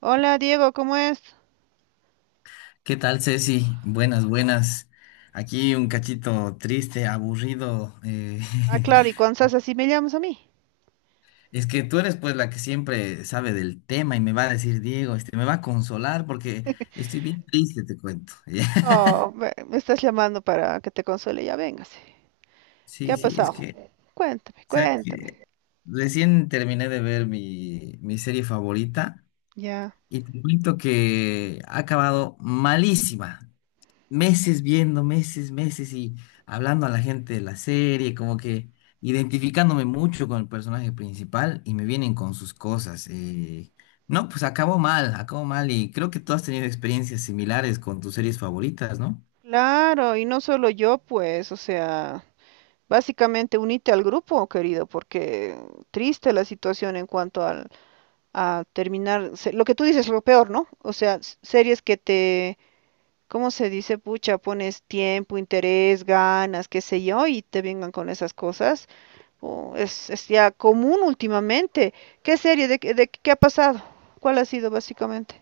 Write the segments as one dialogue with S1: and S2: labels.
S1: Hola Diego, ¿cómo es?
S2: ¿Qué tal, Ceci? Buenas, buenas. Aquí un cachito triste, aburrido.
S1: Ah, claro, y cuando estás así me llamas a mí.
S2: Es que tú eres pues la que siempre sabe del tema y me va a decir, Diego, me va a consolar porque estoy bien triste, te cuento.
S1: Oh, me estás llamando para que te console, ya véngase. ¿Qué
S2: Sí,
S1: ha
S2: sí, es
S1: pasado?
S2: que,
S1: Cuéntame,
S2: ¿sabes
S1: cuéntame.
S2: qué? Recién terminé de ver mi serie favorita
S1: Ya.
S2: y te cuento que ha acabado malísima. Meses viendo, meses, meses y hablando a la gente de la serie, como que identificándome mucho con el personaje principal y me vienen con sus cosas. No, pues acabó mal y creo que tú has tenido experiencias similares con tus series favoritas, ¿no?
S1: Claro, y no solo yo, pues, o sea, básicamente unite al grupo, querido, porque triste la situación en cuanto al, a terminar, lo que tú dices es lo peor, ¿no? O sea, series que te, ¿cómo se dice, pucha? Pones tiempo, interés, ganas, qué sé yo, y te vengan con esas cosas. Oh, es ya común últimamente. ¿Qué serie? ¿De, de qué ha pasado? ¿Cuál ha sido básicamente?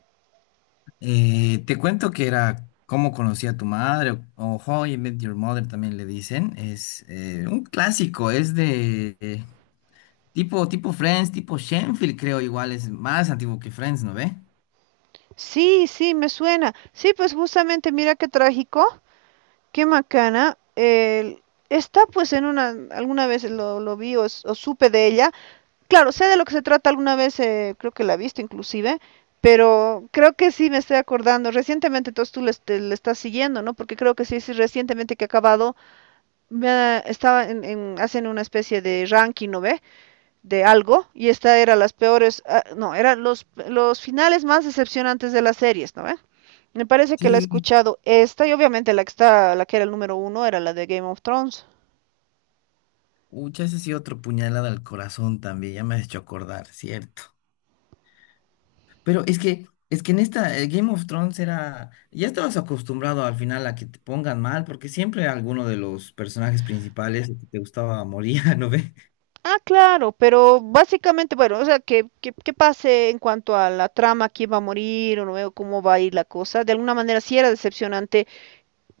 S2: Te cuento que era Cómo conocí a tu madre o How I Met Your Mother también le dicen. Es un clásico, es de tipo Friends, tipo Shenfield creo igual, es más antiguo que Friends, ¿no ve?
S1: Sí, sí, me suena. Sí, pues justamente, mira qué trágico, qué macana. El- está pues en una, alguna vez lo vi o, o supe de ella. Claro, sé de lo que se trata alguna vez, creo que la he visto inclusive, pero creo que sí me estoy acordando. Recientemente, entonces tú le, le estás siguiendo, ¿no? Porque creo que sí, sí, recientemente que ha acabado, estaba en, hacen una especie de ranking, ¿no ve? De algo y esta era las peores, no, eran los finales más decepcionantes de las series, ¿no ve? ¿Eh? Me parece que la he
S2: Sí,
S1: escuchado esta y obviamente la que está, la que era el número uno era la de Game of Thrones.
S2: Ucha, ese sí otro puñalada al corazón también, ya me has hecho acordar, cierto. Pero es que en esta Game of Thrones era, ya estabas acostumbrado al final a que te pongan mal, porque siempre alguno de los personajes principales que te gustaba moría, ¿no ve?
S1: Ah, claro, pero básicamente, bueno, o sea, que pase en cuanto a la trama, quién va a morir, o no veo cómo va a ir la cosa. De alguna manera sí era decepcionante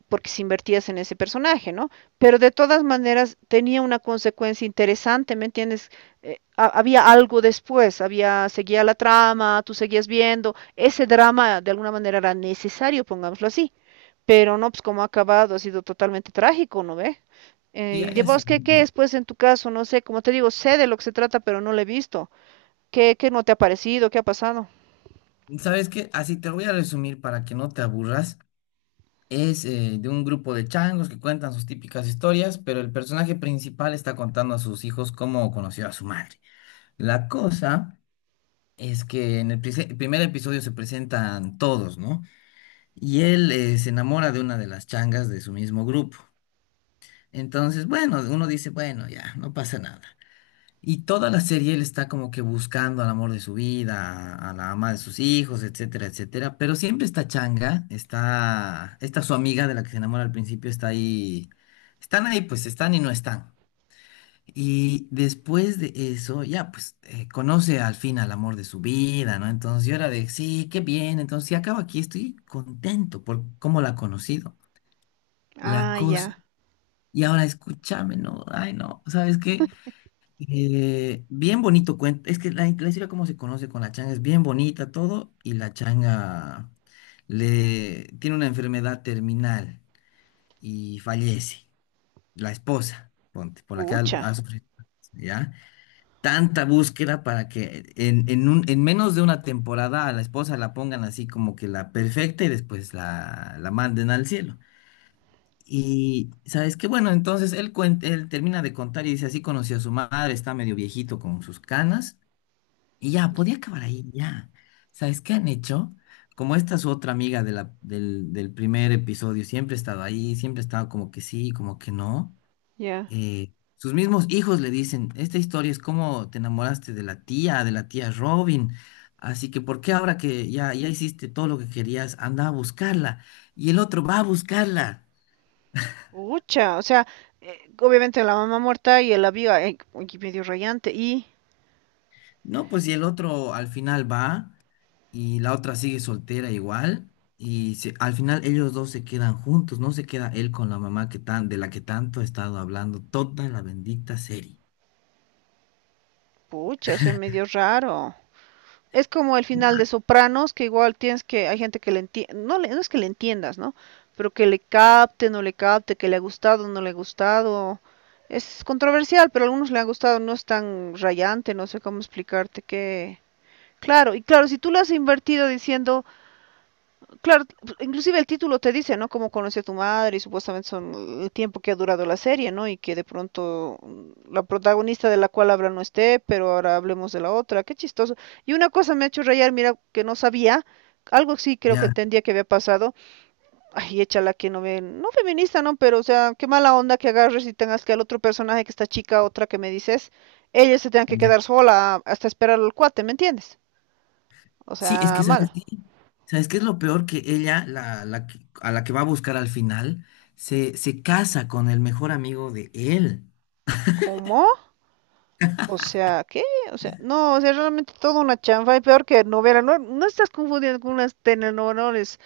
S1: porque si invertías en ese personaje, ¿no? Pero de todas maneras tenía una consecuencia interesante, ¿me entiendes? Había algo después, había, seguía la trama, tú seguías viendo, ese drama de alguna manera era necesario, pongámoslo así, pero no, pues como ha acabado, ha sido totalmente trágico, ¿no ve?
S2: Sí,
S1: ¿Y
S2: hay
S1: de
S2: así
S1: vos qué,
S2: un
S1: qué
S2: grupo.
S1: es, pues, en tu caso? No sé, como te digo, sé de lo que se trata, pero no lo he visto. ¿Qué, qué no te ha parecido? ¿Qué ha pasado?
S2: ¿Sabes qué? Así te voy a resumir para que no te aburras. Es de un grupo de changos que cuentan sus típicas historias, pero el personaje principal está contando a sus hijos cómo conoció a su madre. La cosa es que en el primer episodio se presentan todos, ¿no? Y él se enamora de una de las changas de su mismo grupo. Entonces, bueno, uno dice, bueno, ya, no pasa nada. Y toda la serie él está como que buscando al amor de su vida, a la ama de sus hijos, etcétera, etcétera. Pero siempre esta changa, está, esta su amiga de la que se enamora al principio está ahí. Están ahí, pues están y no están. Y después de eso, ya pues conoce al fin al amor de su vida, ¿no? Entonces yo era de, sí, qué bien, entonces si acabo aquí, estoy contento por cómo la ha conocido, la
S1: Ah,
S2: cosa.
S1: ya.
S2: Y ahora escúchame, ¿no? Ay, no, ¿sabes qué? Bien bonito cuento, es que la historia cómo se conoce con la changa es bien bonita todo y la changa le tiene una enfermedad terminal y fallece, la esposa, ponte, por la que ha
S1: Pucha.
S2: ha sufrido, ¿ya? Tanta búsqueda para que en menos de una temporada a la esposa la pongan así como que la perfecta y después la manden al cielo. Y sabes qué, bueno, entonces él, él termina de contar y dice, así conoció a su madre, está medio viejito con sus canas y ya, podía acabar ahí, ya. ¿Sabes qué han hecho? Como esta su otra amiga del primer episodio, siempre ha estado ahí, siempre ha estado como que sí, como que no
S1: Ya.
S2: sus mismos hijos le dicen, esta historia es cómo te enamoraste de la tía Robin, así que ¿por qué ahora que ya hiciste todo lo que querías, anda a buscarla? Y el otro va a buscarla.
S1: Pucha, o sea, obviamente la mamá muerta y el avión, medio rayante, y
S2: No, pues y el otro al final va y la otra sigue soltera igual. Y al final ellos dos se quedan juntos, no se queda él con la mamá que tan, de la que tanto ha estado hablando toda la bendita serie.
S1: pucha, se medio raro. Es como el final de Sopranos, que igual tienes que, hay gente que le entiende, no, no es que le entiendas, ¿no? Pero que le capte, no le capte, que le ha gustado, no le ha gustado. Es controversial, pero a algunos le ha gustado, no es tan rayante, no sé cómo explicarte que... Claro, y claro, si tú le has invertido diciendo, claro, inclusive el título te dice, ¿no? Cómo conocí a tu madre y supuestamente son el tiempo que ha durado la serie, ¿no? Y que de pronto la protagonista de la cual habla no esté, pero ahora hablemos de la otra. Qué chistoso. Y una cosa me ha hecho rayar, mira, que no sabía, algo sí creo que
S2: Ya,
S1: entendía que había pasado. Ay, échala que no ve, no feminista, ¿no? Pero, o sea, qué mala onda que agarres y tengas que al otro personaje, que esta chica, otra que me dices, ella se tenga que
S2: ya.
S1: quedar sola hasta esperar al cuate, ¿me entiendes? O
S2: Sí, es
S1: sea,
S2: que ¿sabes
S1: mal.
S2: qué? ¿Sabes qué es lo peor? Que ella, a la que va a buscar al final, se casa con el mejor amigo de él.
S1: ¿Cómo? O sea, ¿qué? O sea, no, o sea, realmente toda una chanfa y peor que novela. No, no estás confundiendo con unas telenovelas.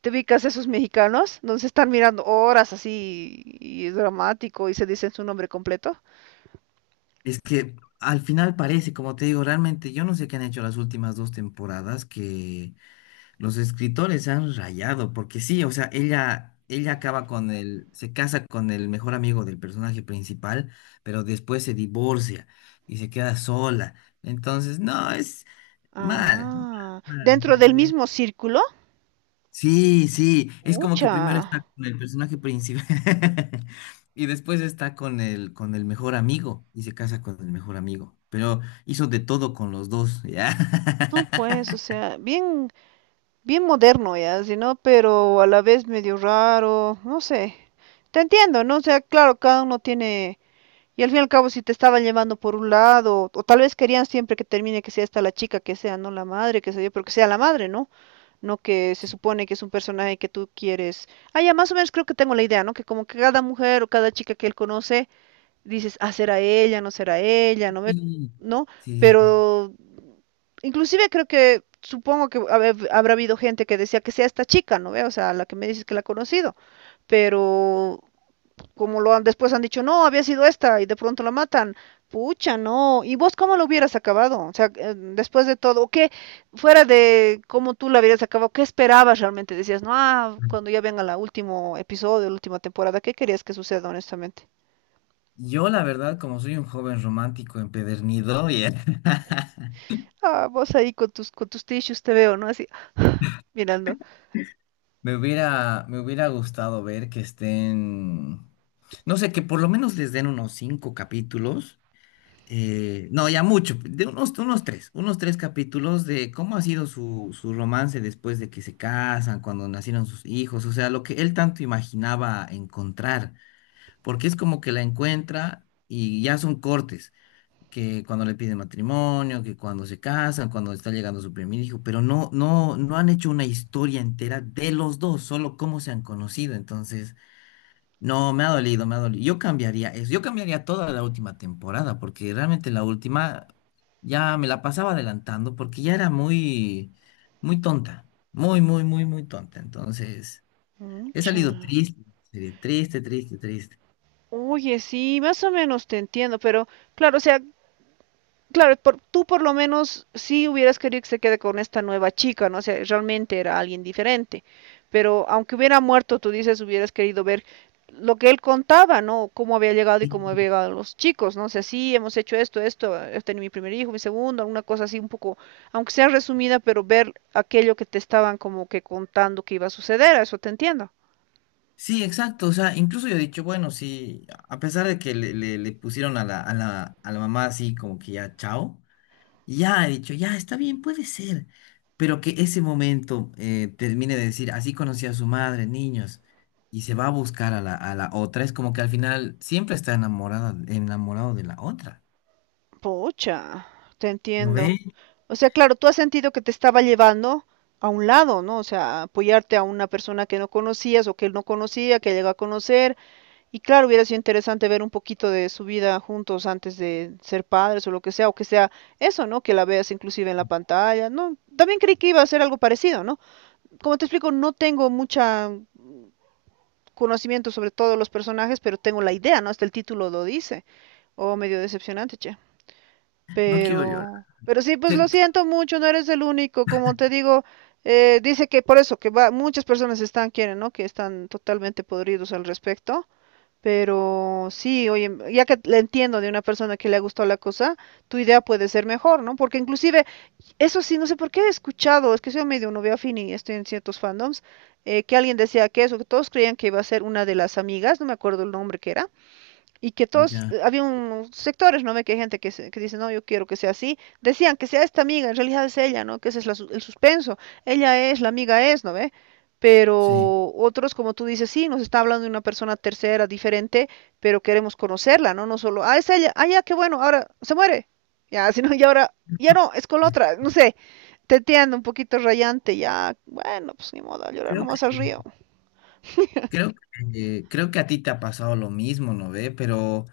S1: Te ubicas esos mexicanos donde se están mirando horas así y es dramático y se dicen su nombre completo.
S2: Es que al final parece, como te digo, realmente yo no sé qué han hecho las últimas 2 temporadas, que los escritores han rayado, porque sí, o sea, ella acaba con el, se casa con el mejor amigo del personaje principal, pero después se divorcia y se queda sola. Entonces, no, es mal.
S1: Ah, dentro del
S2: Mal.
S1: mismo círculo.
S2: Sí, sí, es como que
S1: Ucha.
S2: primero está con el personaje principal y después está con el mejor amigo y se casa con el mejor amigo, pero hizo de todo con los dos, ¿ya?
S1: No, pues, o sea, bien moderno ya, si no, pero a la vez medio raro, no sé. Te entiendo, ¿no? O sea, claro, cada uno tiene. Y al fin y al cabo, si te estaban llevando por un lado, o tal vez querían siempre que termine que sea esta la chica, que sea, no la madre, que sea yo, pero que sea la madre, ¿no? No que se supone que es un personaje que tú quieres. Ah, ya más o menos creo que tengo la idea, ¿no? Que como que cada mujer o cada chica que él conoce, dices, ah, será ella, no me,
S2: Sí,
S1: ¿no?
S2: sí.
S1: Pero inclusive creo que, supongo que habrá habido gente que decía que sea esta chica, ¿no ve? O sea, la que me dices que la ha conocido, pero como lo han, después han dicho, no, había sido esta y de pronto la matan. Pucha, no. ¿Y vos cómo lo hubieras acabado? O sea, después de todo, ¿o ¿qué, fuera de cómo tú la hubieras acabado, qué esperabas realmente? Decías, no, ah, cuando ya venga el último episodio, la última temporada, ¿qué querías que suceda, honestamente?
S2: Yo la verdad, como soy un joven romántico empedernido, ya,
S1: Ah, vos ahí con tus tissues te veo, ¿no? Así, mirando.
S2: Me hubiera gustado ver que estén, no sé, que por lo menos les den unos 5 capítulos no, ya mucho, de unos 3 capítulos de cómo ha sido su romance después de que se casan, cuando nacieron sus hijos, o sea, lo que él tanto imaginaba encontrar, porque es como que la encuentra y ya son cortes, que cuando le piden matrimonio, que cuando se casan, cuando está llegando su primer hijo, pero no, no, no han hecho una historia entera de los dos, solo cómo se han conocido, entonces... No, me ha dolido, me ha dolido. Yo cambiaría eso. Yo cambiaría toda la última temporada, porque realmente la última ya me la pasaba adelantando, porque ya era muy, muy tonta. Muy, muy, muy, muy tonta. Entonces, he
S1: Pucha.
S2: salido triste, triste, triste, triste.
S1: Oye, sí, más o menos te entiendo, pero claro, o sea, claro, tú por lo menos sí hubieras querido que se quede con esta nueva chica, ¿no? O sea, realmente era alguien diferente. Pero aunque hubiera muerto, tú dices, hubieras querido ver lo que él contaba, ¿no? Cómo había llegado y cómo había
S2: Sí,
S1: llegado los chicos, ¿no? O sea, sí, hemos hecho esto, esto, he tenido mi primer hijo, mi segundo, alguna cosa así un poco, aunque sea resumida, pero ver aquello que te estaban como que contando que iba a suceder, a eso te entiendo.
S2: sí, exacto. O sea, incluso yo he dicho, bueno, sí, a pesar de que le pusieron a la mamá así como que ya chao. Ya he dicho, ya está bien, puede ser, pero que ese momento termine de decir, así conocí a su madre, niños, y se va a buscar a la otra, es como que al final siempre está enamorada, enamorado de la otra.
S1: Pucha, te
S2: ¿No
S1: entiendo.
S2: ve?
S1: O sea, claro, tú has sentido que te estaba llevando a un lado, ¿no? O sea, apoyarte a una persona que no conocías o que él no conocía, que llegó a conocer. Y claro, hubiera sido interesante ver un poquito de su vida juntos antes de ser padres o lo que sea, o que sea eso, ¿no? Que la veas inclusive en la pantalla, ¿no? También creí que iba a ser algo parecido, ¿no? Como te explico, no tengo mucha conocimiento sobre todos los personajes, pero tengo la idea, ¿no? Hasta el título lo dice. Oh, medio decepcionante, che.
S2: No quiero llorar.
S1: Pero sí, pues lo
S2: Te-
S1: siento mucho, no eres el único, como te digo, dice que por eso, que va, muchas personas están, quieren, ¿no? Que están totalmente podridos al respecto, pero sí, oye, ya que le entiendo de una persona que le ha gustado la cosa, tu idea puede ser mejor, ¿no? Porque inclusive, eso sí, no sé por qué he escuchado, es que soy medio novia fin y estoy en ciertos fandoms, que alguien decía que eso, que todos creían que iba a ser una de las amigas, no me acuerdo el nombre que era, y que todos,
S2: Ya,
S1: había unos sectores, ¿no ve? Que hay gente que, que dice, no, yo quiero que sea así. Decían que sea esta amiga, en realidad es ella, ¿no? Que ese es la el suspenso. Ella es, la amiga es, ¿no ve?
S2: sí.
S1: Pero otros, como tú dices, sí, nos está hablando de una persona tercera, diferente, pero queremos conocerla, ¿no? No solo, ah, es ella, ah, ya, qué bueno, ahora se muere. Ya, si no, y ahora, ya no, es con la otra, no sé. Te entiendo, un poquito rayante, ya. Bueno, pues ni modo, a llorar
S2: Creo que
S1: nomás al río.
S2: Creo creo que a ti te ha pasado lo mismo, ¿no ve? Pero,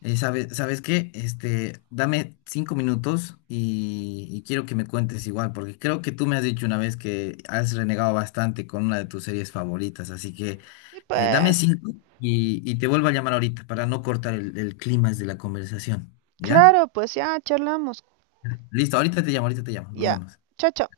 S2: ¿sabes qué? Dame 5 minutos y quiero que me cuentes igual, porque creo que tú me has dicho una vez que has renegado bastante con una de tus series favoritas, así que
S1: Y
S2: dame
S1: pues,
S2: cinco y te vuelvo a llamar ahorita para no cortar el clima de la conversación, ¿ya?
S1: claro, pues ya charlamos.
S2: Listo, ahorita te llamo, nos
S1: Ya,
S2: vemos.
S1: chao, chao.